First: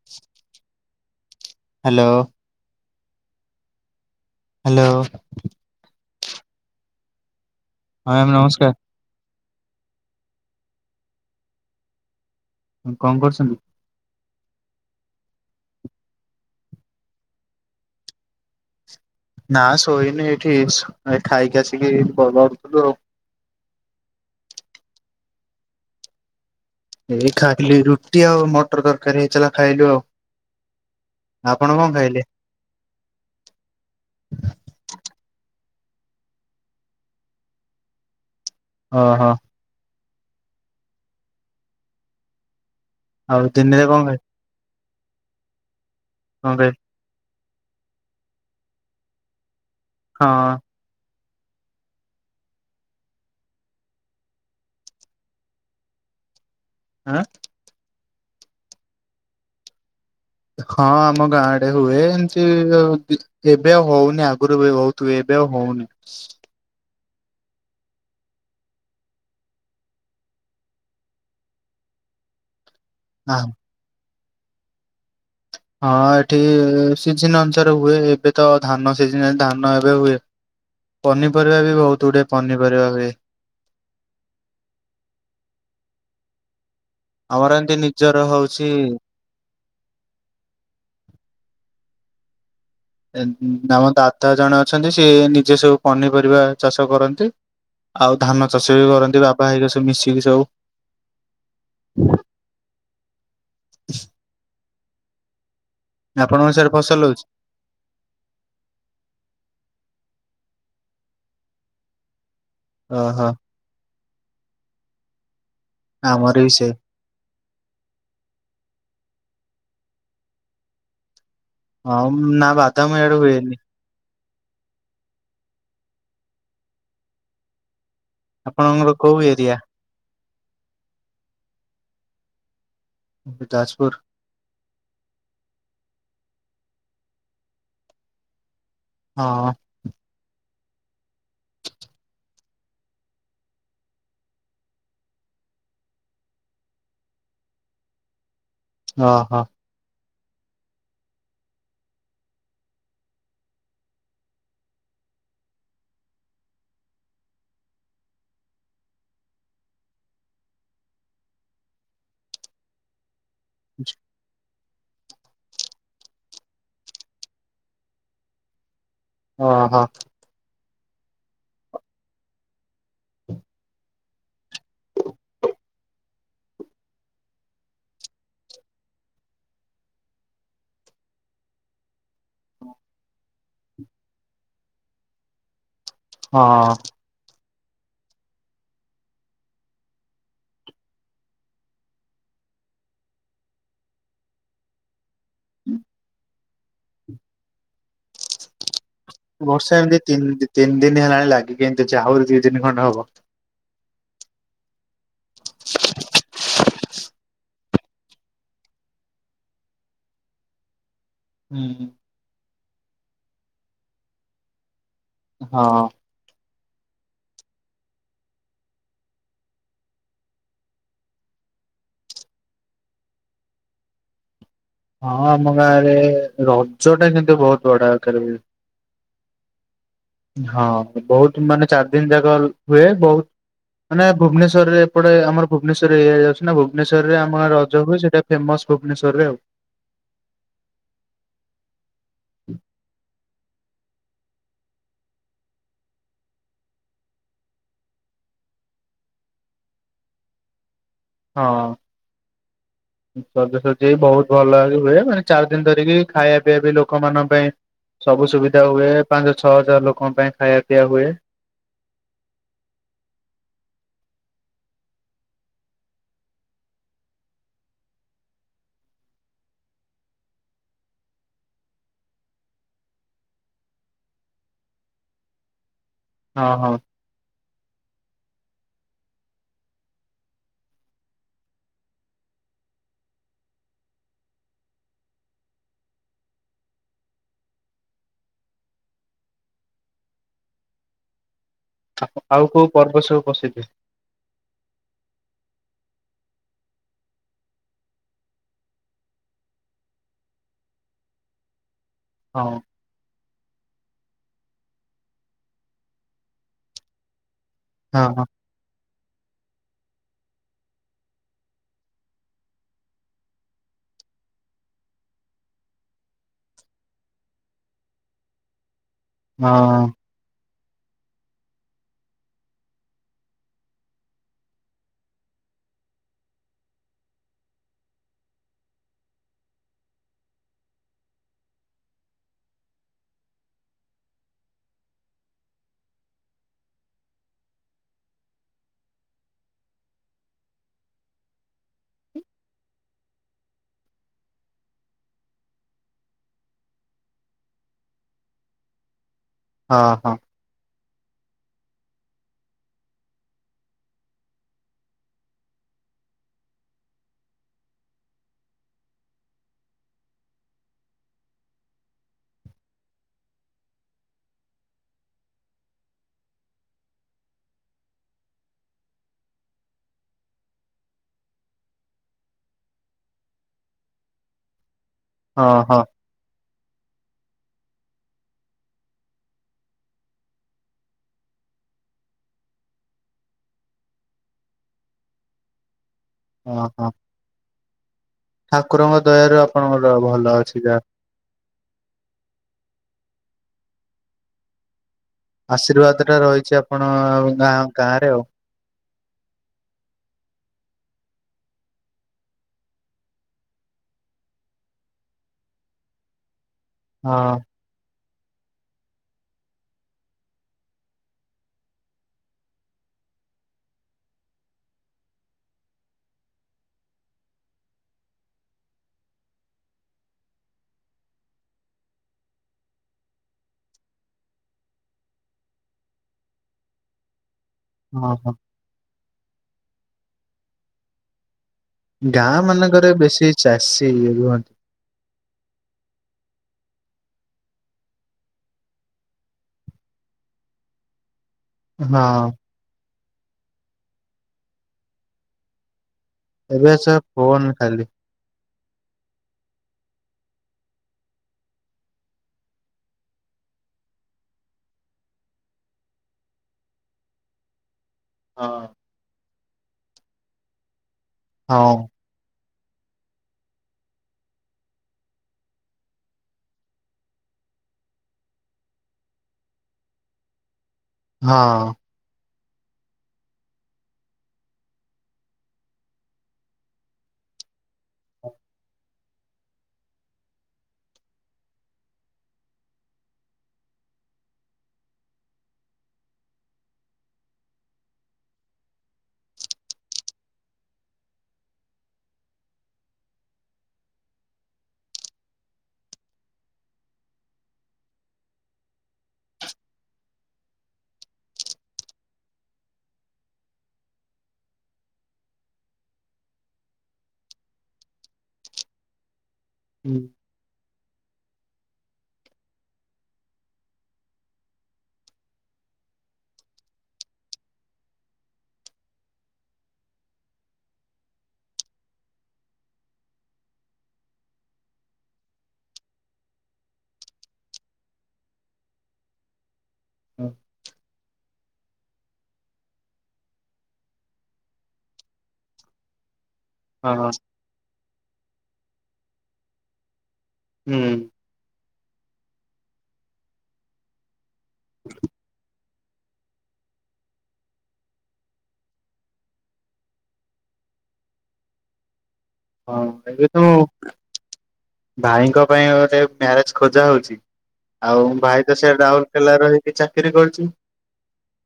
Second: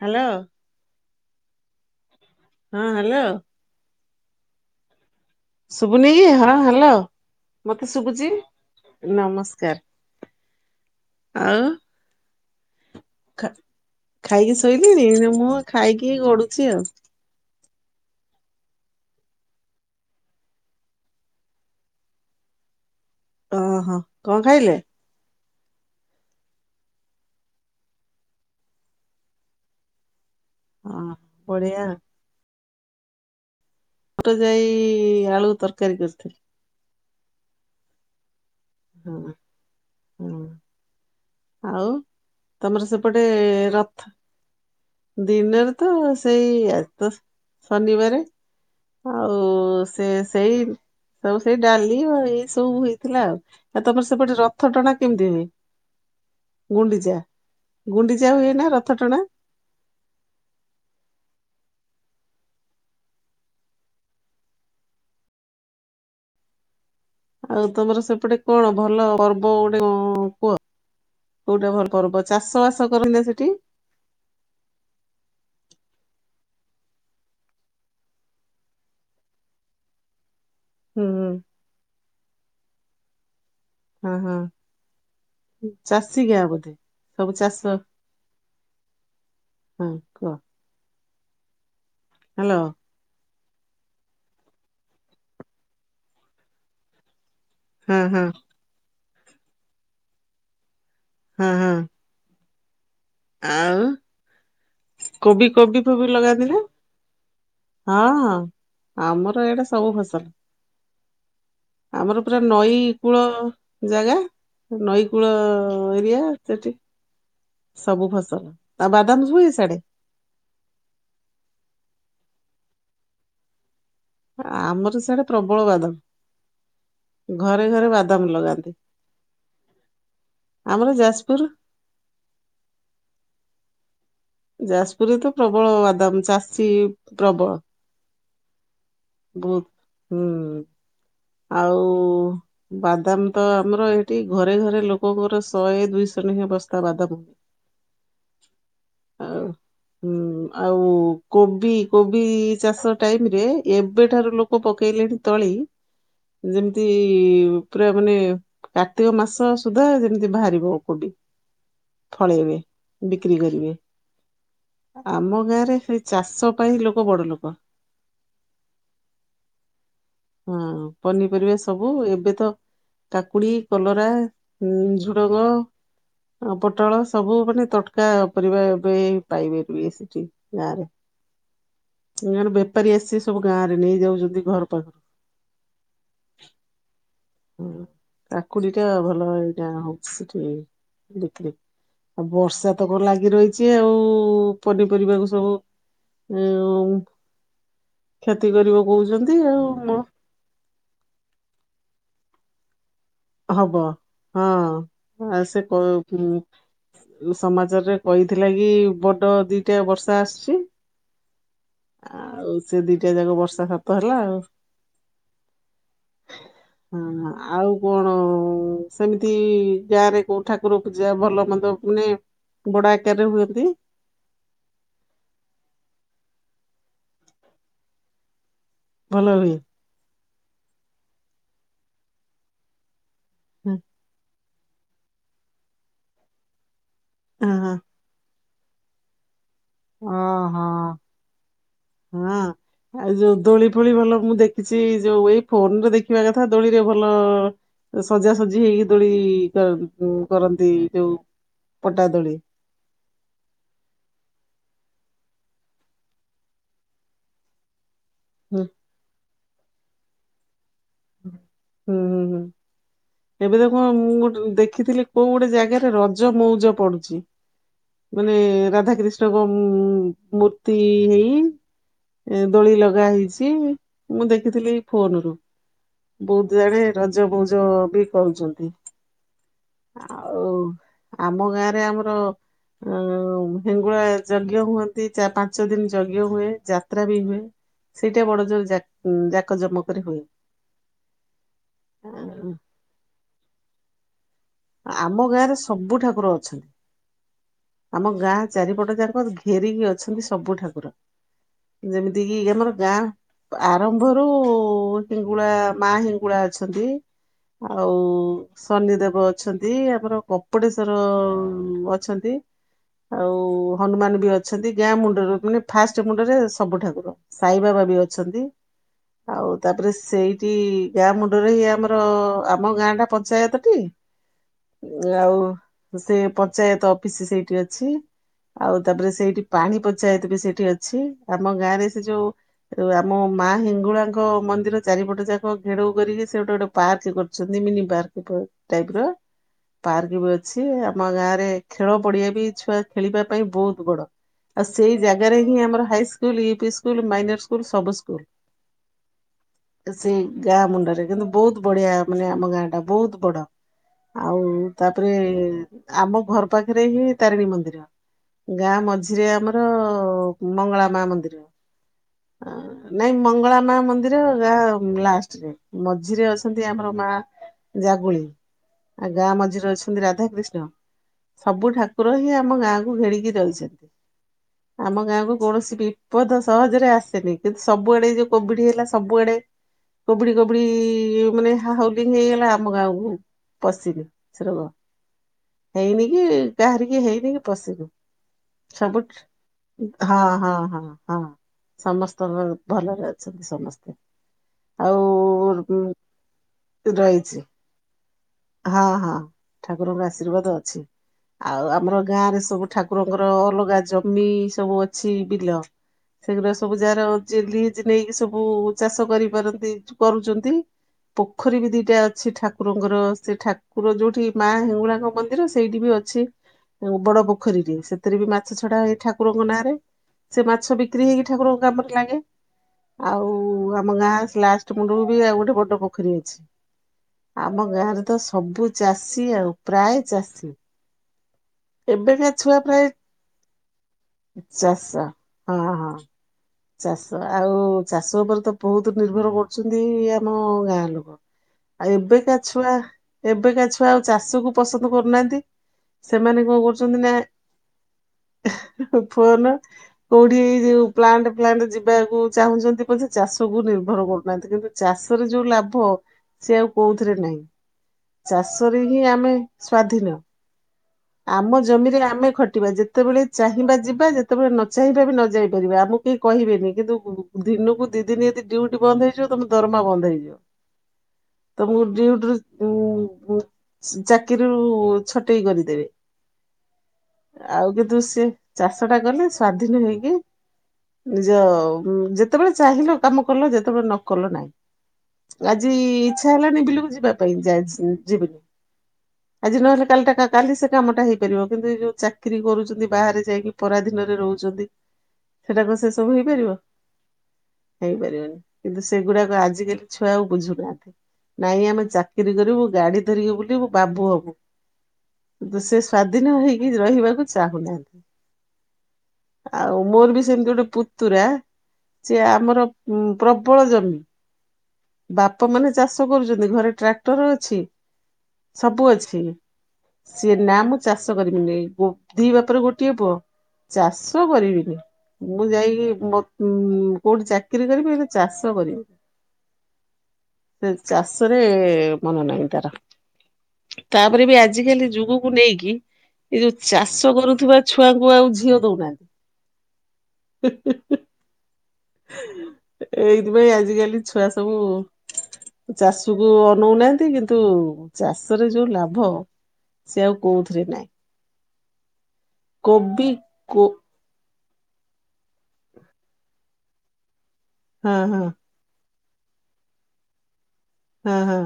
Hello. Hello. ହଁ hello. Hello. ଶୁଭୁନି କି? ହଁ ହ୍ୟାଲୋ ମତେ ମ୍ୟାମ୍ ଶୁଭୁଛି ନମସ୍କାର ନମସ୍କାର ଆଉ। କଣ ଖା କରୁଛନ୍ତି? ଖାଇକି ଶୋଇଲେଣି? ନାଁ ମୁଁ ଖାଇକି ଗଡୁଛି ଆଉ। ନା ଶୋଇନି, ଏଇଠି ଖାଇକି ଆସିକି [unintelligible] ଆଉ। ଓ ହୋ କଣ ଖାଇଲେ? ଏଇ ଖାଇଲି, ରୁଟି ଆଉ ମଟର ତରକାରୀ ହେଇଥିଲା ଖାଇଲୁ ଆଉ। ହଁ ଆପଣ ବଢିଆ କଣ ଖାଇଲେ? ବୁଟଜାଇ, ଆଳୁ ତରକାରୀ କରିଥିଲି। ଅ- ହଁ। ହୁଁ। ଆଉ ତମର ସେପଟେ ଆଉ ଦିନରେ କଣ ରଥ, ଖାଇ ଦିନରେ ତ ସେଇ କଣ ଖାଇ ଆଜି ତ ଶନିବାରେ ଆଉ ସେ ସେଇ ହଁ ସବୁ ସେଇ ଡାଲି ଆଉ ଏଇ ସବୁ ହେଇଥିଲା ଆଉ। ଆଉ ତାପରେ ସେପଟେ ରଥ ଟଣା କେମିତି ହୁଏ? ଗୁଣ୍ଡିଚା, ଆଁ ଗୁଣ୍ଡିଚା ହୁଏ ନା ରଥ ଟଣା? ହଁ ଆମ ଗାଁ ଆଡେ ହୁଏ, ଏମିତି ଆଉ ଏବେ ଆଉ ହଉନି ଆଗରୁ ବି ବହୁତ୍ ହୁଏ। ଏବେ ଆଉ ହଉନି। ଆଉ ତମର ସେପଟେ କଣ ଭଲ ପର୍ବ ଗୋଟେ କୁହ? କୋଉଟା ଭଲ ପର୍ବ ଚାଷ ବାସ କରନ୍ତି ନା ହଁ ସେଠି? ହଁ ଏଠି ସିଜିନ ଅନୁସାରେ ହୁଏ ଏବେ ତ ଧାନ ସିଜିନ୍ ଧାନ ଏବେ ହୁଏ। ହୁଁ ପନିପରିବା ବି ବହୁତ ଗୁଡେ ପନିପରିବା ହୁଏ। ହଁ ହଁ ଚାଷୀକିଆ ବୋଧେ? ସବୁ ଆମର ଏମିତି ଚାଷ ନିଜର ହଉଛି ହ୍ୟାଲୋ। ଆମ ଦାଦା ଜଣେ ଅଛନ୍ତି ସିଏ ନିଜେ ସବୁ ପନିପରିବା ଚାଷ କରନ୍ତି। ହଁ ଆଉ ହଁ ଧାନ ଚାଷ ବି କରନ୍ତି ବାପା ହେରିକା ସବୁ ମିଶିକି ସବୁ। ହୁଁ ହୁଁ। ଆଉ କୋବି କୋବି ଫୋବି ଲଗାନ୍ତି ଆପଣଙ୍କ ନା? ସିଆଡେ ଫସଲ ହଉଛି? ହଁ ଆମର ଆଡ଼େ ସବୁ ଫସଲ। ଆମର ପୁରା ନଈ କୂଳ ଓହୋ ଜାଗା ନଈକୂଳ ଏରିଆ ଆମର ବି ସେ ସେଠି ସବୁ ଫସଲ ଆଉ ବାଦାମ ହୁଏ ସିଆଡ଼େ? ଉମ ନା ବାଦାମ ଏଡ଼େ ହୁଏନି। ଆମର ସିଆଡ଼େ ପ୍ରବଳ ବାଦାମ୍ ଘରେ ଘରେ ବାଦମ୍। ଆପଣଙ୍କ କୋଉ ଏରିଆ? ଆମର ଯାଜପୁର। ଯାଜପୁର। ଯାଜପୁରରେ ତ ପ୍ରବଳ ବାଦାମ ଚାଷୀ ପ୍ରବଳ। ହଁ। ବହୁତ। ହୁଁ। ଆଉ ବାଦାମ୍ ତ ଆମର ଏଇଠି ଘରେ ଘରେ ଲୋକଙ୍କର ଶହେ ଦୁଇଶହ ନେଖେ ବସ୍ତା ବାଦାମ। ଅ ହଁ। ଆଉ ହୁଁ ଆଉ କୋବି କୋବି ଚାଷ ଟାଇମ୍ ରେ ଏବେଠାରୁ ଲୋକ ପକେଇଲେଣି ତଳି। ଯେମିତି ପୁରା ମାନେ କାର୍ତ୍ତିକ ମାସ ସୁଦ୍ଧା ଯେମିତି ବାହାରିବ କୋବି। [inaudible] [unintelligible] ବିକ୍ରି କରିବେ। ଆମ ଗାଁ ରେ ସେଇ ଚାଷ ପାଇଁ ଲୋକ ବଡ଼ ଲୋକ। ଅ ହଁ। ହଁ ପନିପରିବା ସବୁ ଏବେ ତ କାକୁଡ଼ି କଲରା ଝୁଡ଼ଙ୍ଗ। ହ ପୋଟଳ ସବୁ ମାନେ ତଟକା ପରିବା ଏବେ ପାଇପାରିବେ ସେଠି ଗାଁରେ। [inaudible] ସେଇ ଆଡ଼ୁ ବେପାରୀ ଆସି ସବୁ ଗାଁ ରେ ନେଇ ଯାଉଛନ୍ତି ଘର ପାଖରୁ। ହଁ। ହଁ କାକୁଡ଼ି ଟା ଭଲ ଏଇଟା ହଉଛି ସେଠି ଦେଖିଲି। ଆଉ ବର୍ଷା ତ କଣ ଲାଗି ରହିଛି ଆଉ ପନିପରିବାକୁ ସବୁ ଉ କ୍ଷେତି କରିବ କହୁଛନ୍ତି ବର୍ଷା ଆଉ। ତିନି ମ- ଦିନ ତିନ ଦିନୀ ହେଲାଣି ଲାଗିକି ଏମିତି ଅଛି ଆହୁରି ଦି ଦିନ ଖଣ୍ଡେ ହବ। ହବ ହଁ ଆ ସେ କ କୁ ସମାଚାରରେ କହିଥିଲା କି ବଡ ଦିଟା ବର୍ଷା ଆସିଛି। ହୁଁ। ସେ ଦିଟା ଯାକ ବର୍ଷା ସତ ହେଲା ଆଉ। ହଁ। ହଁ ଆଉ କଣ? ସେମିତି ଗାଁରେ କୋଉ ଠାକୁର ପୂଜା ଭଲ ମନ୍ଦ ହୁଏ ବଡ଼ ଆକାରରେ ହୁଅନ୍ତି। ହଁ ଆମ ଗାଁରେ ରଜ ଟା କିନ୍ତୁ ବହୁତ ବଡ଼ଆକାର ରେ ହୁଏ। ଭଲ [inaudible] ହଁ ବହୁତ ମାନେ ଚାରି ଦିନ ଯାକ ହୁଏ ବହୁତ ହଁ ମାନେ ଭୁବନେଶ୍ଵର ରରେ ଏପଟେ ଆମର ଭୁବନେଶ୍ୱର ଏରିଆ ଯାଉଛି ନା। ଭୁବନେଶ୍ୱରରେ ଆମର ହଁ ରଜ ହୁଏ ସେଟା ଫେମସ୍ ଭୁବନେଶ୍ୱରରେ ଆଉ। ଓ ହୋ ହଁ ଏ ଯଉ ଦୋଳି ଦୋଳି ଭଲ ମୁଁ ଦେଖିଛି ଯୋଉ ଏଇ ଫୋନରେ ଦେଖିବା କଥା ଦୋଳିରେ ଭଲ-ଅ-ଅ ସଜାସଜି ହେଇକି ଦୋଳି-ଇ-ଇ-ଇ କରନ୍ତି। ଯୋଉ ହଁ, ପଟା ଦୋଳି। ସଜସଜି ବି ବହୁତ ଭଲ ଭାବେ ହୁଏ। ମାନେ ଚାରି ଦିନ ଧରିକି ଖାଇବା ପିଇବା ବି ଲୋକମାନଙ୍କ ପାଇଁ ସବୁ ହୁଁ ସୁବିଧା ହୁଏ। ପା ଞ୍ଚ ଛଅ ହଜାର ଲୋକଙ୍କ ପାଇଁ ଖାଇବା ପିଇଆ ହୁଏ। ହୁଁ ହୁଁ ହୁଁ। ଏବେ ତ କଣ ମୁଁ ଗୋଟେ ଦେଖିଥିଲି କୋଉ ଗୋଟେ ଜାଗାରେ ରଜ ମଉଜ ପଡୁଛି। ମାନେ ରାଧା କ୍ରୀିଷ୍ଣଙ୍କ ମୁ-ଉ-ଉ-ଉ-ଉ ମୂର୍ତ୍ତି ହେଇ ଏ ଦୋଳି ଲଗା ହେଇଛି, ମୁଁ ଦେଖିଥିଲି ଫୋନରୁୁ। ହଁ ବହୁତ ହଁ। ଆଡେ ରଜ ମଉଜ ବି କରୁଛନ୍ତି। ଆଉ ଆମ ଗାଁରେ ଆମର ଆ-ଆ-ଆ ହେଙ୍ଗୁଳା ଯଜ୍ଞ ହୁଅନ୍ତି। ଚା ପାଞ୍ଚ ଦିନ ଯଜ୍ଞ ହୁଏ। ଯାତ୍ରା ବି ହୁଏ। ସେଇଟା ବଡ ଯୋଉ ଯା ଯାକ ଜମ କରି ହୁଏ। ଆ, ଆଉ କେଉଁ ପର୍ବ ସବୁ ପ୍ରସିଦ୍ଧ? ଆମ ଗାଁରେ ସବୁ ଠାକୁର ଅଛନ୍ତି। ଆମ ଗାଁ ଚାରିପଟ ଯାକ ଘେରିକି ଅଛନ୍ତି ସବୁ ଠାକୁର। ଯେମିତି କି ହଁ ଆମର ଗାଁ ଆରମ୍ଭରୁ-ଉ-ଉ-ଉ-ଉ ହେଙ୍ଗୁଳା ମା ହିଙ୍ଗୁଳା ଅଛନ୍ତି। ଆଉ ହଁ ହଁ ଶନି ଦେବ ଅଛନ୍ତି ଆମର କପଡ଼େଶ୍ଵର-ଅ-ଅ-ଅ-ଅ ଅଛନ୍ତି। ଆଉ-ଉ-ଉ ହନୁମାନ ବି ଅଛନ୍ତି ଗାଁ ମୁଣ୍ଡରୁ ମାନେ ଫାଷ୍ଟ ମୁଣ୍ଡରେ ସବୁ ଠାକୁର। ସାଇବାବା ବି ଅ ଛନ୍ତି ହଁ ଆଉ ତାପରେ ସେଇ ଏ ଗାଁ ମୁଣ୍ଡରେ ଇ ଆମର ଆମ ଗାଁ ଟା ପଞ୍ଚାୟତଟି ଆଉ ସେ ପଞ୍ଚାୟତ ଅଫିସ ସେଇଠି ଅଛି। ଆଉ ତାପରେ ସେଇଠି ପାଣି ପଚାୟତ ବି ସେଇଠି ଅଛି। ଆମ ଗାଁରେ ସେ ଯୋଉ ଆମ ମା ହେଙ୍ଗୁଳାଙ୍କ ମନ୍ଦିର ଚାରିପଟ ଯାକ ଘେରଉ କରିକି ସେ ଗୋଟେ ଗୋଟେ ପାର୍କ କରିଛନ୍ତି ମିନି ପାର୍କ। ପ ଟାଇପର ପାର୍କ ବି ଅଛି। ଆମ ଗାଁରେ ଖେଳ ପଡିଆ ବି ଛୁଆ ଖେଳିବା ପାଇଁ ବହୁତ ବଡ। ଆଉ ସେଇ ଜାଗାରେ ହିଁ ଆମର high school, U P school, minor school ସବୁ ସ୍କୁଲ। ହଁ ହଁ। ସେଇ ଗାଁ ମୁଣ୍ଡରେ କିନ୍ତୁ ବହୁତ ବଢିଆ ମାନେ ଆମ ଗାଁ ଟା ବହୁତ ବଡ। ଆଉ ତାପରେ ଆମ ଘର ପାଖରେ ହିଁ ତାରିଣୀ ମନ୍ଦିର, ଗାଁ ମଝିରେ ଆମର-ଅ-ଅ-ଅ ମଙ୍ଗଳା ମା ମନ୍ଦିର। ଅ ନାଇଁ ମଙ୍ଗଳା ମା ମନ୍ଦିର ଗ ଲାଷ୍ଟରେ ମଝିରେ ଅଛନ୍ତି ଆମର ମା ଜାଗୁଳେଇ ଆ ଗାଁ ମଝିରେ ଅଛନ୍ତି ରାଧା କ୍ରୀିଷ୍ଣ ସବୁ ଠାକୁ କୁକୁର ହିଁ ଆମ ଗାଁକୁ ଘେରିକି ରହିଛନ୍ତି। ଆମ ଗାଁ କୁ ହଁ କୌଣସି ହଁ। ବିପଦ ସହଜରେ ଆସେନି। କିନ୍ତୁ ସବୁଆଡେ ଯୋଉ କୋଭିଡ ହେଇଲା ସବୁଆଡେ କୋଭିଡି କୋଭିଡି ମାନେ ହ ହାଉଲିଙ୍ଗ ହେଇଗଲା ଆମ ଗାଁକୁ ପଶିନି ସେ ରୋଗ। ହେଇନି କି ହଁ ହଁ କାହାରିକି ହେଇନି କି ପଶିନି। ଠାକୁରଙ୍କ ସବୁଠ ଦୟାରୁ ଆପଣଙ୍କର ହଁ ଭଲ ହଁ ଅଛି ଯାହା। ହଁ ହଁ ସମସ୍ତଙ୍କ ଭଲରେ ଅଛନ୍ତି ସମସ୍ତେ। ଆଉ ଉଁ, ଆଶୀର୍ବାଦ ଟା ରହିଛି ଆପଣ ରହିଛି ଗାଁ ଗାଁ ରେ ଆଉ। ହଁ ହଁ ଠାକୁରଙ୍କର ଆଶୀର୍ବାଦ ଅଛି। ଆଉ ଆମର ଗାଁ ରେ ସବୁ ଠାକୁରଙ୍କର ଅଲଗା ଜମି ସବୁ ଅଛି ବିଲ। ସେଗୁଡା ସବୁ ଯାର ହଁ ଚି ଲିଜ୍ ନେଇକି ସ ସବୁ ଚାଷ କରିପାରନ୍ତି କରୁଛନ୍ତି। ପୋଖରୀ ବି ଦିଟା ଅଛି ଠାକୁରଙ୍କର। ସେ ଠାକୁର ଯୋଉଠି ମା ହିଙ୍ଗୁଳାଙ୍କ ମନ୍ଦିର ସେଇଠି ବି ଅଛି। ବଡ ପୋଖରୀରେ ସେଥିରେ ବି ମାଛ ଛଡା ହୁଏ ଠାକୁରଙ୍କ ନାଁରେ। ସେ ମାଛ ବିକ୍ରି ହେଇକି ଠାକୁରଙ୍କ କାମରେ ଲାଗେ। ଆଉ ଆମ ଗାଁ ଲାଷ୍ଟ ମୁଣ୍ଡରୁ ବି ଆଉ ଗୋଟେ ବଡ ପୋଖରୀ ଅଛି। ଆମ ଗାଁରେ ହଁ ତ ହଁ। ସବୁ ଚାଷୀ ଆଉ ପ୍ରାୟ ଚାଷୀ। ଏବେକା ଗାଁ ଛୁଆ ପ୍ରାୟ ମାନଙ୍କରେ ବେଶୀ ଚାଷୀ ରୁହନ୍ତି। ଚାଷ ହଁ ହଁ ଚାଷ ଆଉ ଚାଷ ଉପରେ ତ ବହୁତ ନିର୍ଭର କରୁଛନ୍ତି ଆମ ଗାଁ ଲୋକ। ଆଉ ହଁ ଏବେକା ଛୁଆ ଏବେକା ଛୁଆ ଆଉ ଚାଷକୁ ପସନ୍ଦ କରୁନାହାନ୍ତି। ସେମାନେ କଣ ଏବେ ସେ କରୁଛନ୍ତି ନା ଫୋନ ଖାଲି। ଫୋନ କୋଉଠି ଏଇ ଯୋଉ ପ୍ଲାଣ୍ଟ ପ୍ଲାଣ୍ଟ ଯିବାକୁ ଚାହୁଁଛନ୍ତି ପଛେ, ଚାଷକୁୁ ନିର୍ଭର କରୁନାହାନ୍ତି। କିନ୍ତୁ ଚାଷରେ ଯୋଉ ଲାଭ ସେ ଆଉ କୋଉଥିରେ ନାହିଁ। ହଁ ଚାଷରେ ହିଁ ଆମେ ସ୍ଵାଧୀନ। ଆମ ହଁ। ଜମିରେ ଆମେ ଖ ଯେତେବେଳେ ଚାହିଁବା ଯିବା ଯେତେବେଳେ ନ ଚାହିଁବା ବି ନ ଯାଇପାରିବା। ଆମକୁ କେହି କହିବେନି। କିନ୍ତୁ ଦିନକୁ ଦି ଦିନ ଯଦି ଡ୍ୟୁଟି ବନ୍ଦ ହେଇଯିବ ତମ ଦରମା ବନ୍ଦ ହେଇଯିବ। ତମକୁ ଡ୍ୟୁଟି ରୁ [unintelligible] ଚାକିରି ରୁ ଛଟେଇ କରିଦେବେ। [inaudible] ଆଉ କିନ୍ତୁ ସେ ଚାଷ ଟା କଲେ ସ୍ଵାଧୀନ ହେଇକି ନିଜ ଯେତେବେଳେ ଚାହିଁଲ କାମ କଲ ଯେତେବେଳେ ନ କଲ ନାଇଁ। ଆଜି ଇଚ୍ଛା ହେଲଣିି ବିଲକୁ ଯିବା ପାଇଁ ଯିବିନି। ଆଜି ନହେଲେ କାଲି ଟା କାଲି ସେ କାମଟା ହେଇପାରିବ। କିନ୍ତୁ ଏ ଯୋଉ ଚାକିରରି କରୁଛନ୍ତି ବାହାରେ ଯାଇକି ପରାଧିନରେ ରହୁଛନ୍ତି ସେଟାକୁ ସେ ସବୁ ହେଇପାରିବ? ହେଇପାରିବନି। କିନ୍ତୁ ସେଗୁଡାକ ଆଜିକାଲି ଛୁଆ ଆଉ ବୁଝୁ ନାହାନ୍ତି। ନାଇଁ ଆମେ ଚାକିରି କରିବୁ ଗାଡି ଧରିକି ବୁଲିବୁ ବାବୁ ହବୁ। [inaudible] ସେ ସ୍ଵାଧୀନ ହେଇକି ରହିବାକୁ ଚାହୁଁନାହାନ୍ତି। ଆଉ ହୁଁ ମୋର ବି ସେମିତି ଗୋଟେ ପୁ ତୁରା ସେ ଆମର ପ୍ରବଳ ଜମି। ବାପା ମାନେ ଚାଷ କରୁଛନ୍ତି। ଘରେ ଟ୍ରାକ୍ଟର ଅଛି ସବୁ ଅଛି। ସିଏ ନା ମୁଁ ଚାଷ କରିବିନି। ଦି ବାପର ଗୋଟିଏ ପୁଅ। ଚାଷ କରିବିନି। ମୁଁ ଯାଇକି କୋଉଠି ଚାକିରି କରିବି ହେଲେ ଚାଷ କରିବିନି। ହଁ। ଚାଷରେ ମନ ନାହିଁ ତାର। ତାପରେ ବି ଆଜିିକାଲି ଯୁଗକୁ ନେଇକି ଏଇ ଯୋଉ ହଁ ଚାଷ କରୁଥିବା ଛୁଆ ଙ୍କୁ ଆଉ ଝିଅ ଦଉନାହାନ୍ତି। ହୁଁ। ଏଇଥିପାଇଁ ଆଜିକାଲି ଛୁଆ ସବୁ ଚାଷ କୁ ଅନଉନାହାନ୍ତି କିନ୍ତୁ ଚାଷରେ ଯୋଉ ଲାଭ। ସେ ଆଉ କହୁଥିରେ ନାହିଁ। ହଁ କୋବି ଏବେ ତ କୋ ଭାଇଙ୍କ ପାଇଁ ଗୋଟେ ମ୍ୟାରେଜ ଖୋଜା ହଉଚି ହଁ ଆଉ ହଁ ଭାଇ ତ ସେ ରାଉଲ୍ କେଲା ରହିକି ଚାକିରି କରୁଚି। ହଁ ହଁ।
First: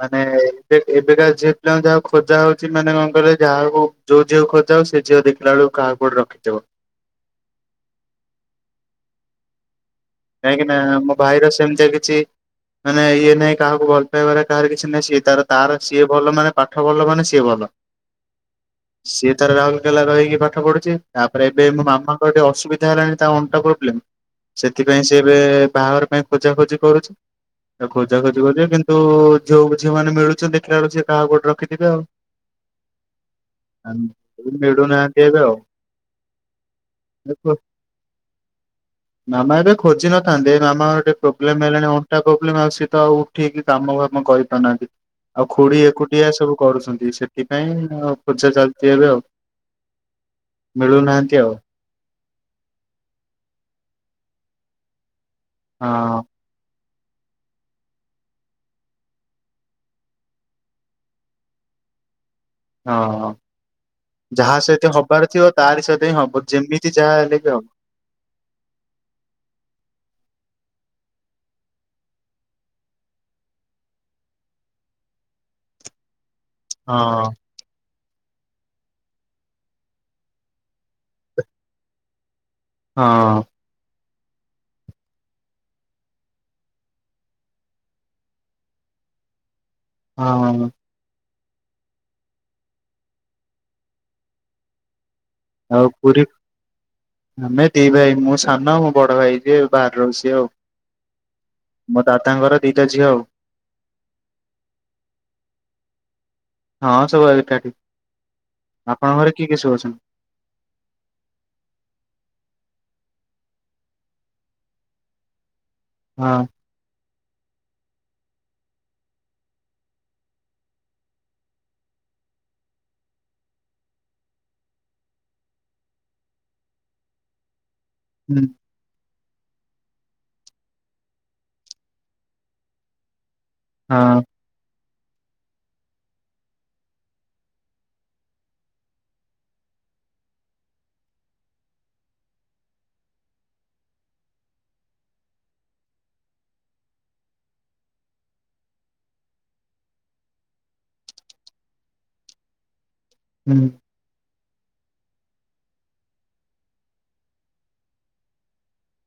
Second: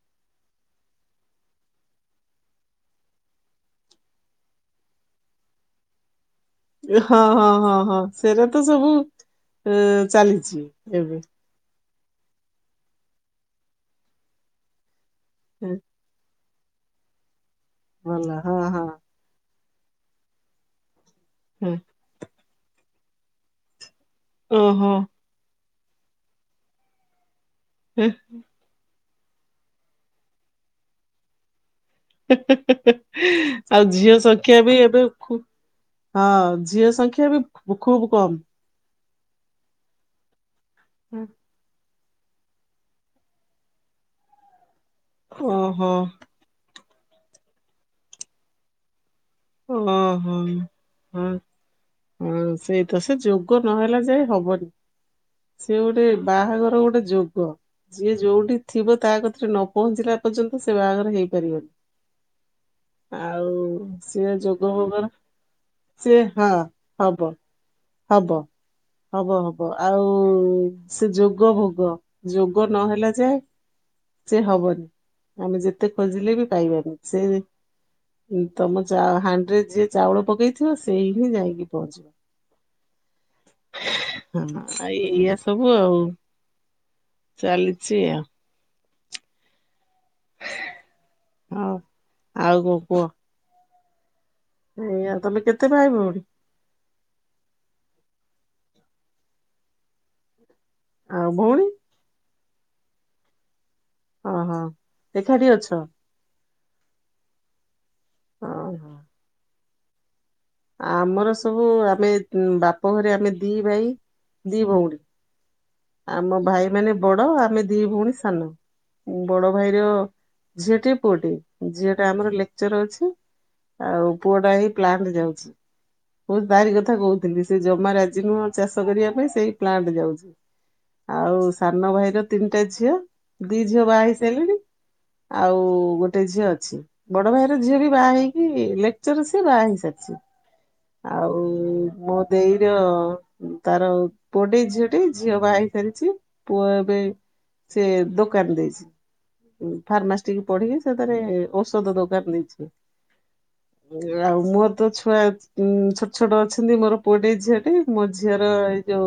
ମାନେ ଏବେ ଏବେକା ଝିଅ ପିଲାଙ୍କ ଯାହା ଖୋଜା ହଉଛି ମାନେ କଣ କହିଲ ଯାହାକୁ ଯୋଉ ଝିଅକୁ ଖୋଜା ହଉଚି ସେ ଝିଅ ଦେଖିଲା ବେଳକୁ କାହାକୁ ରଖି ଏ ହଁ ହଁ ହଁ ହଁ ସେଇଟା ତ ସବୁ ଏ ଚାଲିଛି କାହିଁକି ନା ମୋ ଏବେ ଭାଇର ସେମିତିଆ କି ଛି ମାନେ ଇଏ ନହିଁ କାହାକୁ ଭଲ ପାଇବାରେ କାହାର କିଛି ନାହିଁ, ସିଏ ତାର ଏ, ତାର ସିଏ ଭଲ ମାନେ ପାଠ ଭଲ ମାନେ ସିଏ ଭଲ। ଭଲ ହଁ ହଁ। ସିଏ ତାର ରାଉରକେଲା ରହିକି ପାଠ ପଢୁଛି, ତାପରେ ଏବେ ହଁ। ମୋ ମାମାଙ୍କ ଟିକେ ଅସୁବିଧା ହେଲାଣି ତା ଅଣ୍ଟା ପ୍ରୋବ୍ଲେମ ଓ। ସେଥିପାଇଁ ସେ ଏବେ ବାହାଘର ପାଇଁ ଖୋଜାଖୋଜି କରୁଛିଉ, ଖୋଜାଖୋଜି କରୁିବ କିନ୍ତୁ ତୁ ଯୋଉ ମମାନେ ମିଳୁଛନ୍ତି ଖିଲାଳୁ ସ କାହା ଗୋଟେ ରଖି ଆଉ ଝିଅ ସଂଖ୍ୟା ବି ଏବେ ହଁ ଜିଅ ସଂଖ୍ୟା ବି ଆଉ। ଖୁବ କମ୍ ମାମା ଏବେ ଖୋଜି ନଥାନ୍ତେ ମାମା ଟିକେ ପ୍ରୋବ୍ଲେମ ହେଲାଣି ଟା ପ୍ରୋବ୍ଲେମ ଆଉ ସ ତ ଆଉ ଉଠିକି କାମ ଫାମ କରିପାରୁନାହାନ୍ତି ଆଉ ଖୁଡି ଓହୋ ଏକୁଟିଆ ସବୁ କରୁଛନ୍ତି। ସେଥିପାଇଁ ପୂଜା ଚାଲିଛି ଏବେ ଆଉ। ହଁ ହଁ ହଁ। ମିଳୁନାହାନ୍ତି ଆଉ ହଁ ସେଇ ତ ସେ ଯୋଗ ନହେଲା ଯାଇଏ ହବନି ସେ ଗୋଟେ ହଁ ବାହାଘର ଗୋଟେ ଯୋଗ ଯିଏ ଯୋଉଠି ଥିବ ତା କଥରେ ନ ପହଞ୍ଚିଲା ପର୍ଯ୍ୟନ୍ତ ସେ ବାହାଘର ହେଇପାରିବନି। [inaudible] ହଁ। ଆଉ। ସି ଯାହା ସହିତ ଯୋଗୋଗରେ ହବାର ଥିବ ତାରି ସହିତ ହିଁ ସିଏ ହବ ହଁ ଯେମିତି ଯାହା ହବ ହେଲେ ବି ହବ ହବ ହବ, ଆଉ ଓ ସେ ଯୋଗ ଭୋଗ ଯୋଗ ନହେଲା ଯାଏ। ସେ ହବନି ଆମେ ଯେତେ ଖୋଜିଲେ ବି ପାଇବାନି ସେ ହଁ। ତମ ହାଡିରେ ଯିଏ ଚାଉଳ ପକେଇଥିବ ସେଇ ହିଁ ଯାଇକି ପହଞ୍ଚିବ। ହଁ। ହଁ ଆ ଇଆ ସବୁ ଆଉ ଚାଲିଛି ଆଉ। ହଁ। ହଁ ଆଉ କ କୁହ? ହଁ ଆ ଆଉ ପୁରୀ ଆମେ ଦ ଭାଇ ମୁଁ ସାନ ମୁଁ ବଡ ଭାଇ ଯି ବାହାର ରହୁଛି ଆଉ ଆଉ ଭଉଣୀ ମୋ ଦାଦାଙ୍କର ଦଇଟା ଝିଅ ଓ ହୋ ଦେଖାଠି ଅଛ। ହଁ ସବୁଠାଠିକ ଓହୋ ଆପଣଙ୍କ ଘରେ କି କି ସବୁ ଅଛି? ଆମର ସବୁ ଆମେ ବାପ ଘରେ ଆମେ ଦି ଭାଇ ଦି ଭଉଣୀ ଆମ ହଁ ଭାଇ ମାନେ ବଡ ଆମେ ଦି ଭଉଣୀ ସାନ ବଡ ଭାଇର ଝିଅଟି ପୁଅଟି, ଝିଅଟା ଆମର ଲେକ୍ଚର ଅଛି ଆଉ ପୁଅ ଟା ଏଇ ପ୍ଲାନରେ ଯାଉଛି, ବହୁତ ନାରି କଥା କହୁଥିଲି ସେ ଆମ ରାଜ ହୁଁ ନୁଆ ଚାଷ କରିବା ପାଇଁ ସେଇ ପ୍ଲାଣ୍ଟ ଯାଉଛି। ଆଉ ସାନ ଭାଇର ତିନିଟା ଝିଅ ଦି ଝିଅ ବାହା ହେଇ ସାରିଲେଣି ହଁ ଆଉ ଗୋଟେ ଝିଅ ଅଛି ବଡ ଭାଇର ଝିଅ ବି ବାହା ହେଇକି, ଲେକ୍ଚର ସିଏ ବାହା ହେଇ ସାରିଛି। ଆଉ ମୋ ଦେଇର ତାର ପୋଡିଇ ଝିଅଟି ଝିଅ ବା ହେ ଛି ପୁଅ ଏବେ ସେ ଦୋକାନ ଦେଇଛି। ଫାର୍ମାସ ପଢିକି ସେଥିରେ ଔଷଧ ଦୋକାନ ହୁଁ। ଦେଇଛି। ଆଉ ମୁ ତ ଛୁଆ ଉଁ ଛୋଟ ଛୋଟ ଅଛନ୍ତି ମୋର ପୁଅଟଇ ଝିଅ ଟେ ମୋ ଝିଅର ଏଇ ଯୋଉ